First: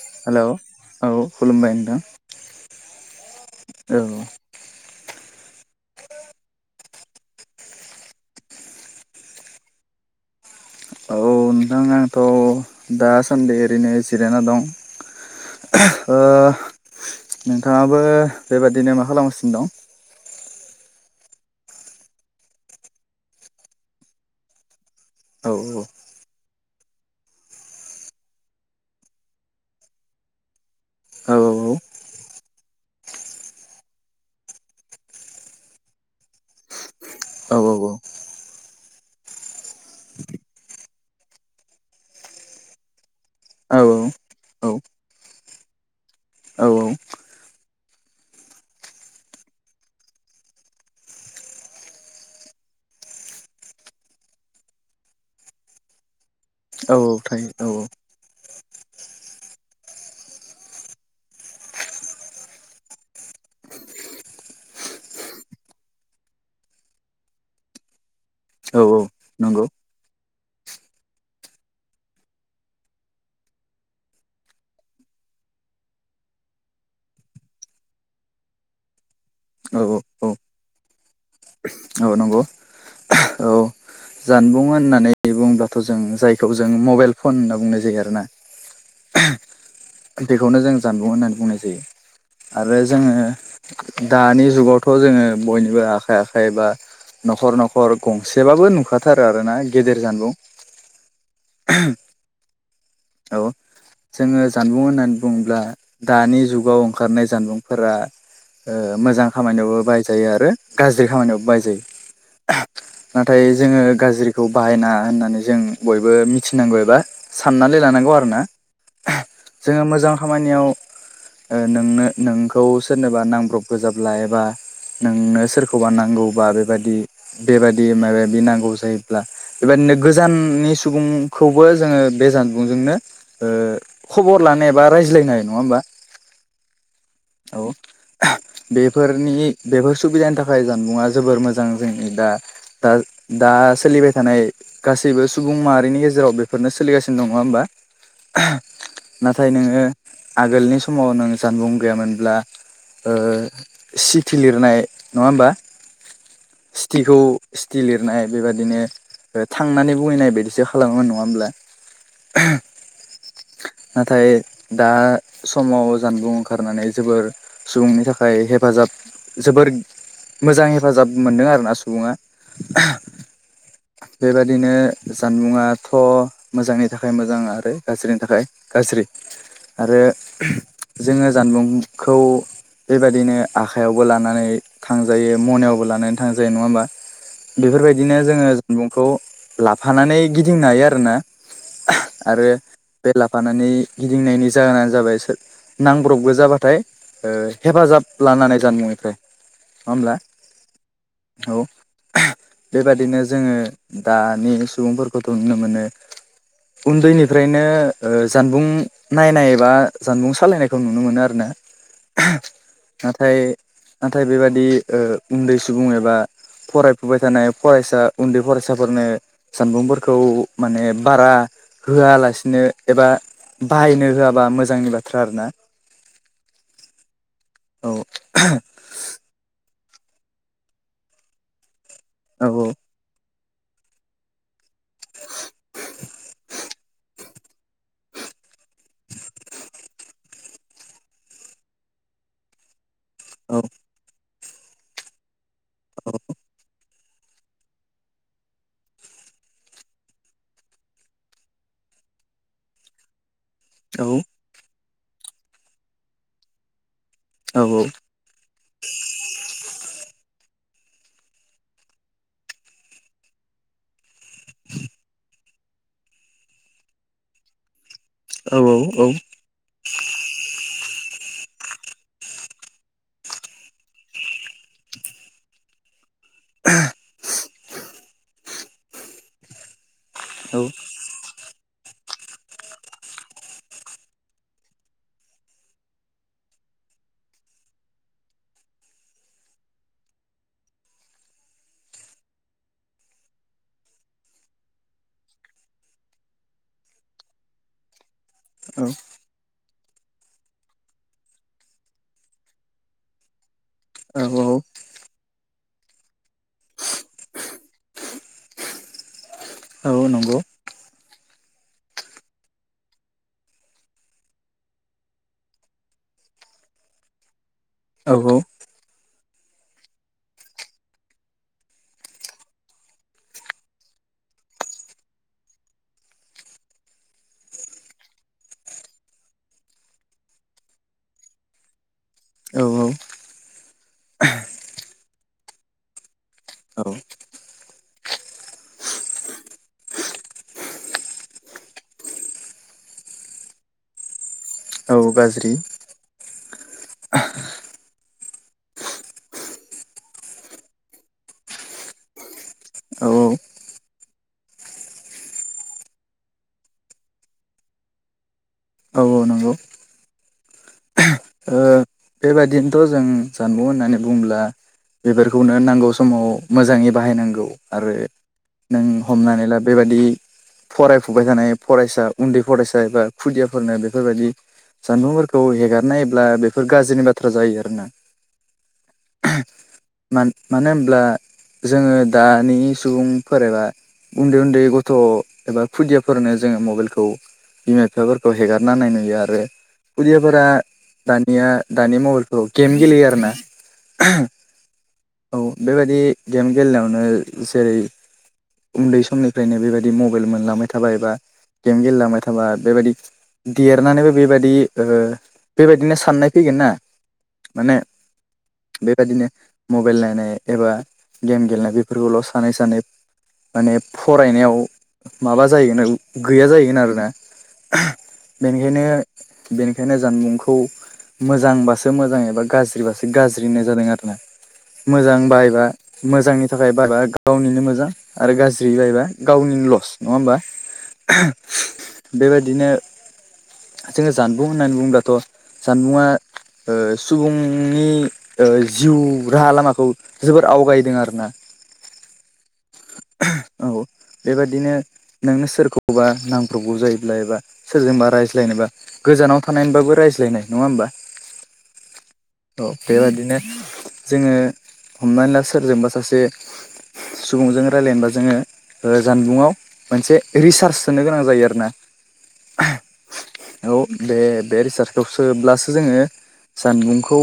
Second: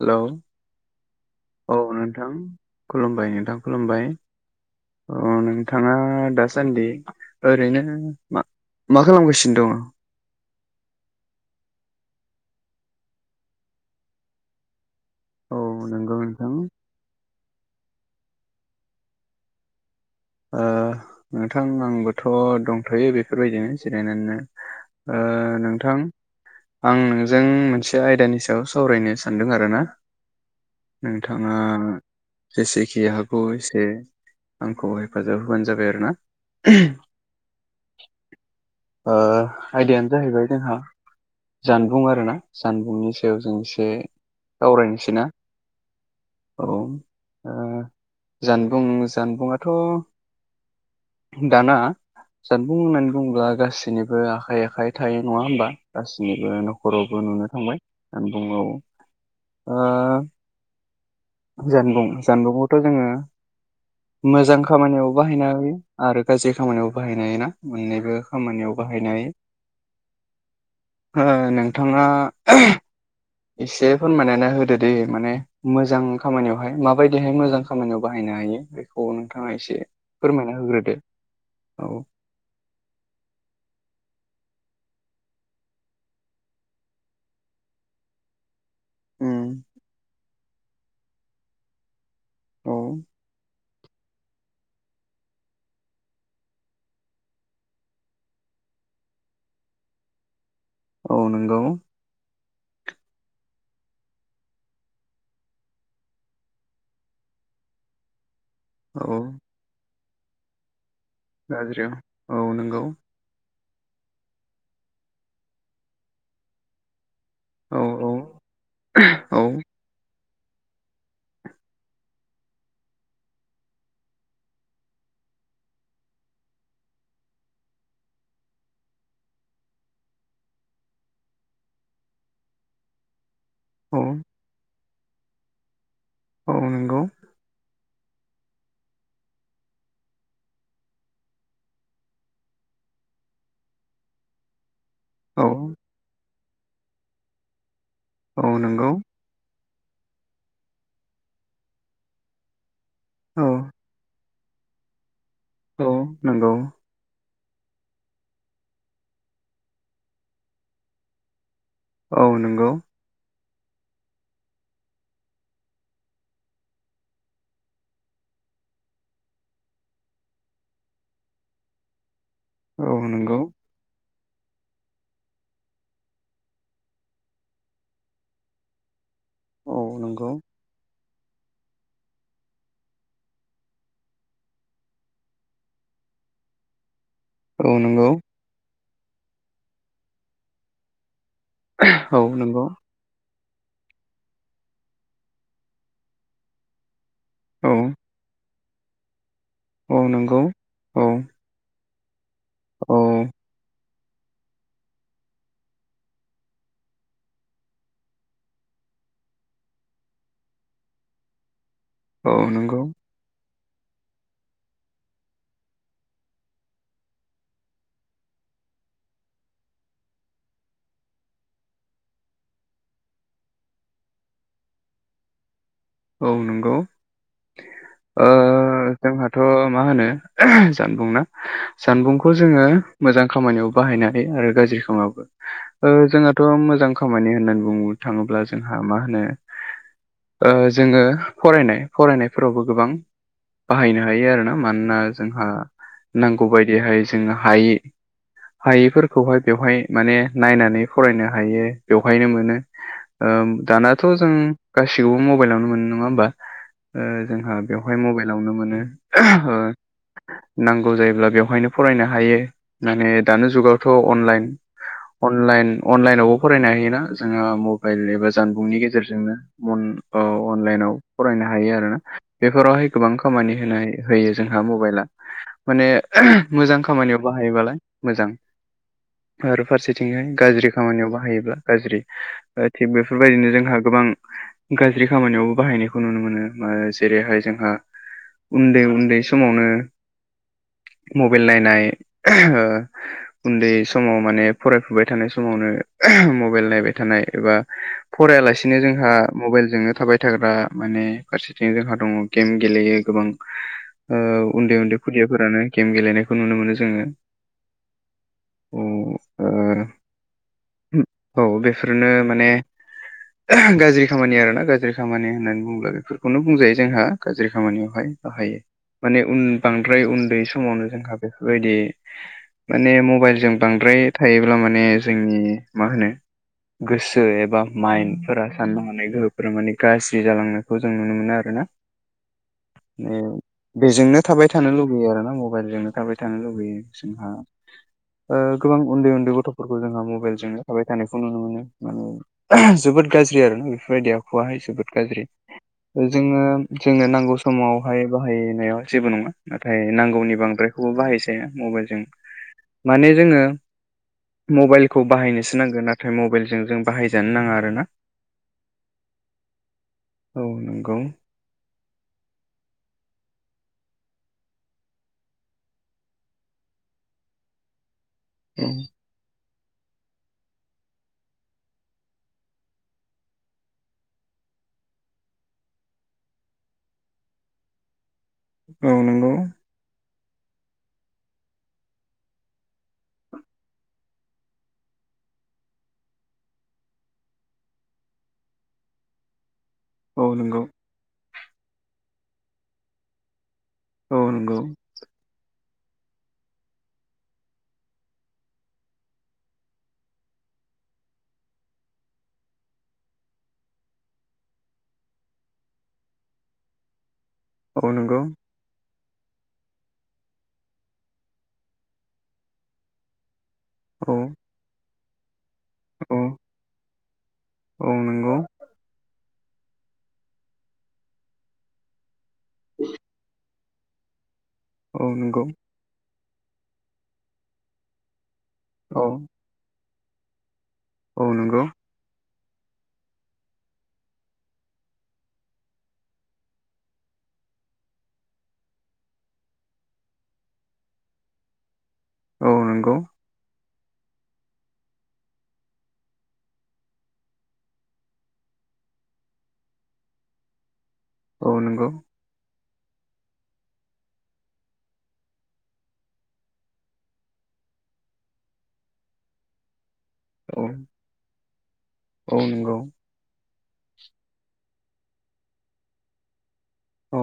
Hello. औ खुलुमबाय औ नोंथां खुलुमबाय नोंथां खुलुमबाय औ औ नों थाङा दासान्दि ओरैनो मा मा खालामगासिनो दङ? औ नोंथां आथ' दासान्दि ओरैनो जिरायना दं। औ नंगौ ओ नोंथां नोंथाङाबो बेबादिनो मा खालामगासिनो दं? ओ नोंथां आंबोथ' दंथ'यो बेफोरबायदिनो जिरायनानैनो। ओ दं औ नोंथां आं नोंजों मोनसे आयदानि सायाव सावरायनो सानदों आरो ना। औ नोंथाङा जेसेखि हागौ एसे आंखौहाय हेफाजाब होबानो जाबाय आरोना। औ ओ आयदायानो जाहैबाय जोंहा जानबुं आरोना जानबुंनि सायाव जों औ एसे सावरायनोसै ना? औ ओ जानबुं जानबुङाथ' दाना जानबुं होननानै बुङोब्ला गासिनिबो आखाइ आखाइ थायो नङा होमबा गासि निबो औ न'खरावबो थायो नुनो औ थांबाय जानबुं औ ओ जानबुं जानबुंआवथ' जोङो मोजां खामानियाव बाहायनो हायो आरो गाज्रि खामानियावबो बाहायनो हायोना मोननैबो खामानियाव औ औ बाहायनो हायो। [unintelligible] ओ नोंथाङा एसे फोरमायनानै होदो दे माने मोजां खामानियावहाय माबायदिहाय मोजां खामानियाव बाहाय नो हायो बेखौ नोंथाङा औ एसे औ औ फोरमायना होग्रोदो। औ नंगौ। औ जानबुं होननानै बुङब्लाथ' जों जायखौ जों मबाइल फन होनना बुंनाय जायो आरोना। उम। बेखौनो जों जानबुं होननानै बुंनाय जायो आरो औ जोङो दानि जुगावथ' जोङो बयनिबो आखाइ आखाइ बा न'खर न'खर गंसेबाबो नुखाथारो आरो ना गेदेर जानबुं । औ नोंगौ । औ । जोङो जानबुं होननानै बुङोब्ला दानि जुगाव ओंखारनाय जानबुंफोरा औ मोजां खामानियावबो बाहायजायो आरो । गाज्रि खामानियावबो बायहाजायो गाज्रियाव औ नंगौ नाथाय जोङो गाज्रिखौ बाहायनाङा होननानै जों बयबो मिथिनांगौ एबा सा औ नना औ लानांगौ आरोना औ जोङो मोजां खामानियाव नोंनो नोंखौ सोरनोबा नांब्रबगौ जाब्ला एबा । नोंनो सोरखौबा नांगौबा बेबादि बेबादि माबा माबि नांगौ जायोब्ला बेबायदि गोजाननि सुबुंखौबो जोङो बे जान जामबुंजोंनो औ खबर लानाय बा रायज्लायनाय नङा होमबा औ नंगौ [inaudible] बेफोरनि बेफोर सुबिदानि थाखाय जानबुंङा जोबोर मोजां जोंनि दा दा सोलिबाय थानाय गासैबो औ सुबुं माहारिनि गेजेराव बेफोरनो सोलिगासिनो दङ होमबा औ नंगौ नाथाय नोङो आगोलनि समाव नों जानबुं गैयामोनब्ला ओ औ सिथि लिरनाय नङा होमबा औ नंगौ सिथिखौ सिटि लिरनाय बेबायदिनो थांनानै बुहैनाय बायदिसो खालामोमोन नङा होमब्ला औ नंगौ । नाथाय दा समाव जानबुं ओंखारनानै जोबोर सुबुंनि थाखाय हेफाजाब जोबोर मोजां हेफाजाब मोनदों आरोना सुबुङा औ नंगौ । बेबादिनो जानबुंङाथ' मोजांनि थाखाय मोजां आरो गाज्रिनि थाखाय गाज्रि औ आरो नंगौ जोङो जानबुंखौ बेबायदिनो आखाइयावबो लानानै थांजायो मनायावबो लानानै थांजायो नङा होमबा? औ बेफोरबायदिनो नंगौ जोङो जानबुंखौ लाफानानै गिदिंनो हायो आरोना? औ आरो नंगौ बे ला फानानै गिदिंनायनि जाहोनानो जाबाय नांब्रबगो जाबाथाय औ हेफाजाब लानानै जानबुंनिफ्राय नङा औ होमब्ला नंगौ औ । बेबादिनो जोङो दानि सुबुंफोरखौथ' नुनो मोनो । उन्दैनिफ्रायनो जानबुं नायनाय एबा जानबुं सालायनायखौ नुनो मोनो आरो ना? औ नंगौ नाथाय नाथाय बेबादि उन्दै सुबुं एबा फरायफुबाय थानाय फरायसा उन्दै फरायसाफोरनो सानबुंफोरखौ माने बारा होआलासिनो एबा बाहायनो होआबा मोजांनि बाथ्रा आरो ना । औ नंगौ औ जोंहाथ' मा होनो जानबुं ना जानबुंखौ औ जोङो मोजां । खामानियाव बाहायनानै आरो गाज्रि समाव ओ जोंहाथ' मोजां खामानि होननानै बुंनो थाङोब्ला जोंहा मा होनो ओ जोङो फरायनाय फरायनायफोरावबो गोबां औ बाहायनो हायो आरोना मानोना जोंहा नांगौ बायदिहाय जोङो हायि हायिफोरखौहाय बेवहाय माने नायनानै फरायनो हायो बेवहायनो मोनो दानाथ' औ जों गासिखौबो मबाइलावनो मोनो नङा होमबा? जोंहा औ बेवहाय मबाइलावनो मोनो । नांगौ जायोब्ला बेवहायनो फरायनो हायो माने दानि जुगावथ' अनलाइन अनलाइन अनलाइनावबो फरायनो हायोना जोंहा । मबाइल एबा औ जानबुंनि औ गेजेरजोंनो मन अनलाइनाव फरायनो हायो आरोना बेफोरावहाय गोबां खामानि होनाय जायो जोंहा मबाइला माने मोजां खामानियाव बाहायोबालाय मोजां आरो फारसे थिंहाय गाज्रि खामानियाव बाहायोबा गाज्रि थिग बेफोरबायदिनो जोंहा गोबां गाज्रि खामानियावबो बाहायनायखौ नुनो मोनो आ जेरैहाय जोंहा उन्दै उन्दै समावनो मबाइल नायनाय उन्दै समाव माने फरायफुबाय थानाय समावनो मबाइल नायबाय थानाय एबा फरायालासिनो जोंहा मबाइलजोंनो थाबाय थाग्रा माने फारसेथिं जोंहा दङ गेम गेलेयो गोबां ओ औ औ उन्दै उन्दै खुदियाफोरानो गेम गेलेनायखौ नुनो मोनो जोङो। औ नंगौ। औ ओ बेफोरनो माने गाज्रि खामानि आरोना गाज्रि खामानि होननानै बुङोब्ला बेफोरखौनो बुंजायो जोंहा गाज्रि खामानियावहाय औ बाहायो। माने उन बांद्राय उन्दै समावनो जोंहा बेफोरबायदि माने मबाइलजों बांद्राय थायोब्ला माने जोंनि मा होनो गोसो एबा माइन्दफोरा साननो हानाय गोहो फोरा माने गाज्रि जालांनायखौ जों नुनो मोनो आरो ना। औ। बेजोंनो थाबाय थानो लुुबैयो आरोना मबाइलजोंनो थाबाय थानो। थानो लुबैयो औ जोंहा ओ गोबां उन्दै उन्दै गथ'फोरखौ जोंहा मबाइलजोंनो थाबाय थानायखौ नुनो मोनो माने जोबोद गाज्रि आरो ना बेफोरबायदियाव। आखुवाहाय जोबोद गाज्रि जोङो जोंनो नांगौ समावहाय बाहायनायाव जेबो नङा नाथाय नांगौनि बांद्रायखौबो बाहायजाया मबाइलजों। औ माने जोङो मबाइलखौ बाहायनोसो नांगो नाथाय मबाइलजों जों बाहायजानो नाङा आरोना। औ औ नंगौ औ नंगौ। ओ बेबायदिनोथ' जों जानबुं होननानै बुङोब्ला बेफोरखौनो नांगौ समाव मोजाङै बाहायनांगौ आरो औ नों हमनानै ला बेबायादि फरायफुबाय थानाय फरायसा उन्दै फरायसा एबा खुदियाफोरनो बेफोरबायदि जानबुंफोरखौ हेगारना होयोब्ला बेफोर गाज्रिनि बाथ्रा जायो आरोना। औ नोंगौ। मान मानो होनब्ला जोङो दानि सुबुंफोरा एबा उन्दै उन्दै गथ' एबा खुदियाफोरनो जोङो मबाइलखौ बिमा बिफाफोरखौ हेगारना होनाय नुयो आरो। औ खुदियाफोरा नंगौ दानिया दानि मबाइलखौ गेम गेलेयो आरो ना औ नंगौ। बेबायदि गेम गेलेनायावनो जेरै उन्दै समनिफ्रायनो बेबायदि मबाइल मोनलांबाय थाबा एबा गेम गेलेलांबाय थाबा बेबायदि देरनानैबो बेबायदि ओ बेबायदिनो साननाय फैगोन ना माने औ नंगौ। बेबायदिनो मबाइल नायनाय एबा गेम गेलेनाय बेफोरखौल' सानै सानै माने औ फरायनायाव माबा जायैगोन औ गैया जाहैगोन आरोना औ नंगौ बेनिखायनो बेनिखायनो जानबुंखौ मोजांबासो मोजां एबा गाज्रिबासो गाज्रि। ओरै होननाय जादों आरोना औ मोजां नंगौ बाहायबा मोजांनि थाखाय बाहायबा गावनिनो मोजां। आरो गाज्रि औ बाहायबा गावनि लस नङा होमबा? औ नंगौ बिदिनो जोङो जानबुं होननानै बुङोबथ' जानबुंङा ओ सुबुंनि ओ जिउ राहा लामाखौ जोबोर आवगायदों आरोना। औ नंगौ। औ । बेबादिनो नोंङो सोरखौबा नामखौ बुजायोब्ला एबा सोरजोंबा रायज्लायनाय- जेनबा गोजानाव थानानै बाबो रायज्लायनाय नङा होमबा? औ नंगौ औ बेबायदिनो जोङो हमनानै ला सोरजोंबा सासे सुबुंजों रायलायनोबा जोङो जानबुंआव मोनसे औ रिसार्च सोनो गोनां जायो आरोना। औ नंगौ औ बे बे रिसार्टखौ सोब्लासो जोङो जानबुंखौ औ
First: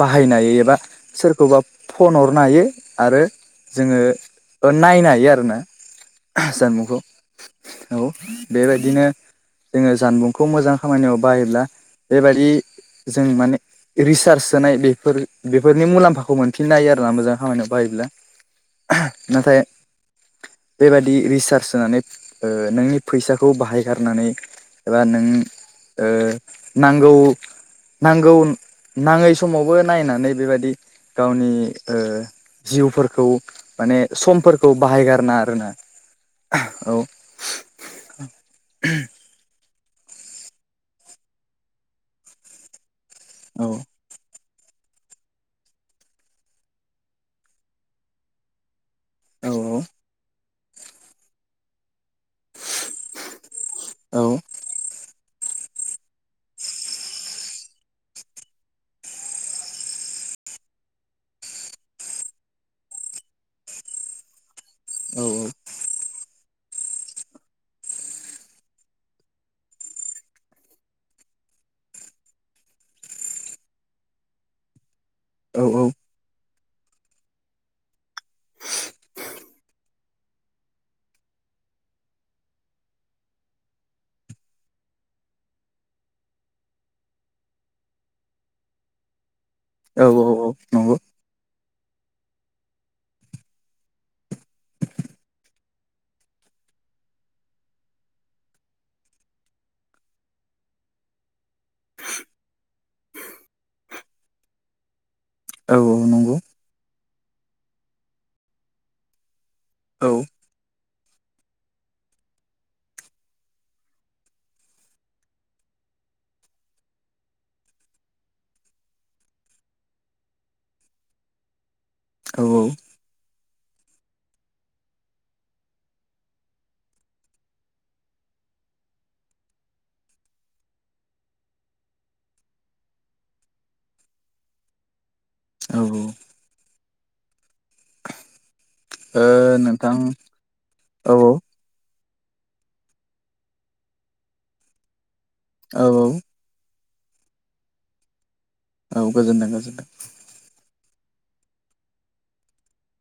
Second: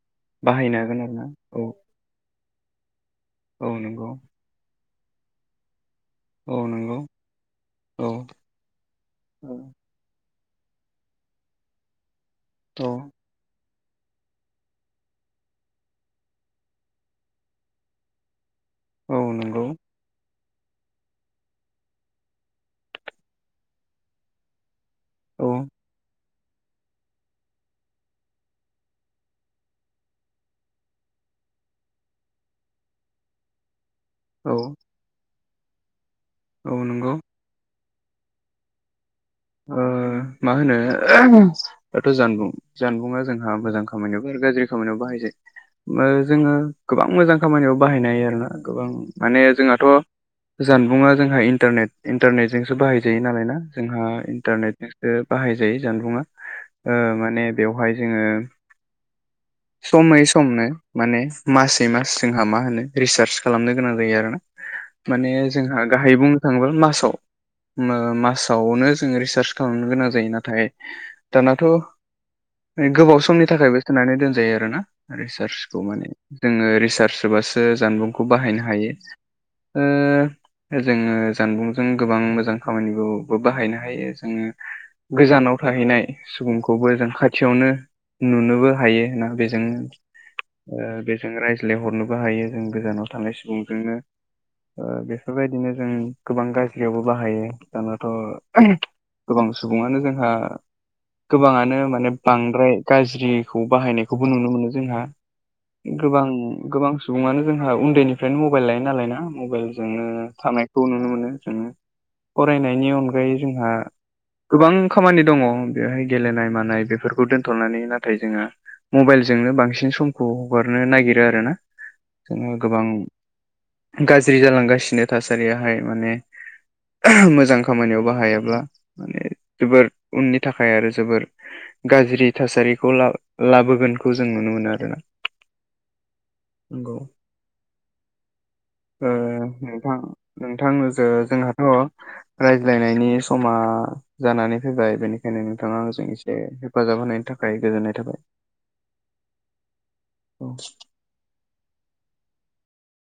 बाहायनो हायो एबा हागोन आरोना सोरखौबा औ फन हरनो हायो। आरो औ जोङो नंगौ थ नायनो हायो आरोना ओह औ नंगौ जानबुंखौ औ बेबायदिनो औ जोङो जानबुं खौ मोजां खामानियाव बाहायोब्ला बेबादि औ जों माने रिसार्च सोनाय बेफोर बेफोरनि मुलाम्फाखौ मोनफिननो हायो आरो ना मोजां खामानियाव बायोब्ला औ नंगौ बेबादि रिसार्ज सोनानै ओ नोंनि फैसाखौ बाहायगारनानै एबा नों औ ओ नांगौ नांगौ नाङै समावबो नायनानै बेबायदि गावनि ओ जिउफोरखौ माने औ समफोरखौ बाहायगारनाङा आरोना औ नंगौ ओहम ओ मा होनो दाथ' जानबुं जानबुंआ जोंहा औ मोजां खामानियाव आरो गाज्रि खामानियाव बाहायजायो ओ जोङो गोबां मोजां खामानियाव बाहायनो हायो आरोना गोबां माने औ जोंहाथ' जानबुंङा जोंहा इन्टारनेट इन्टारनेटजोंसो बाहायजायो नालाय ना जोंहा औ इन्टारनेटजोंसो बाहाय जायो जानबुंङा ओ माने बेवहाय जोङो [inaudible] समै समनो माने मासै मास जोंहा मा होनो रिसार्च खालामनो गोनां जायो आरो ना माने जोंहा गाहायै बुंनो थाङोब्ला मासाव मासावनो जोङो रिसार्च खालामनो गोनां जायो नाथाय दानाथ' गोबाव समनि थाखायबो सोनानै दोनजायो आरोना औ रिसार्चखौ माने जोङो रिसार्च सोबासो जानबुंखौ बाहायनो हायो ओ जोङो जानबुंजों गोबां मोजां खामानिखौबो बाहायनो हा हायो जोङो गोजानाव थाहैनाय सुबुंखौबो जों खाथियावनो नुनोबो हायो होनना बे बेजों औ औ औ नंगौ ओ बेजों रायज्लायहरनोबो हायो जों गोजानाव थानाय सुबुंजोंनो ओ बेफोरबायदिनो जों गोबां गाज्रियावबो बाहायो दानाथ' गोबां सुबुङानो जोंहा गोबाङानो माने बांद्राय गाज्रिखौ बाहायनायखौबो नुनो मोनो जोंहा औ औ गोबां नंगौ गोबां सुबुङानो जोंहा उन्दैनिफ्रायनो मबाइल लायो नालाय ना मबाइलजोंनो औ थानायखौ नुनो मोनो जोङो फरायनायनि अनगायै जोंहा गोबां खामानि दङ बेवहाय गेलेनाय मानाय बेफोरखौ दोन्थ'नानै नाथाय जोङो मबाइलजोंनो बांसिन समखौ हगारनो नागिरो आरो ना औ जोङो गोबां गाज्रि जालांगासिनो थासारियाहाय माने मोजां खामानियाव बाहायाब्ला माने जोबोर उननि थाखाय आरो जोबोर गाज्रि थासारिखौ ला लाबोगोनखौ जों नुनो मोनो आरोना औ नंगौ ओ नोंथां नोंथां जे औ जोंहाथ' रायज्लायनायनि समा जानानै फैबाय बेनिखायनो नोंथाङा आंजों औ एसे हेफाजाब होनायनि थाखाय गोजोननाय थाबाय औ गोजोन्थों-गोजोन्थों। [inaudible]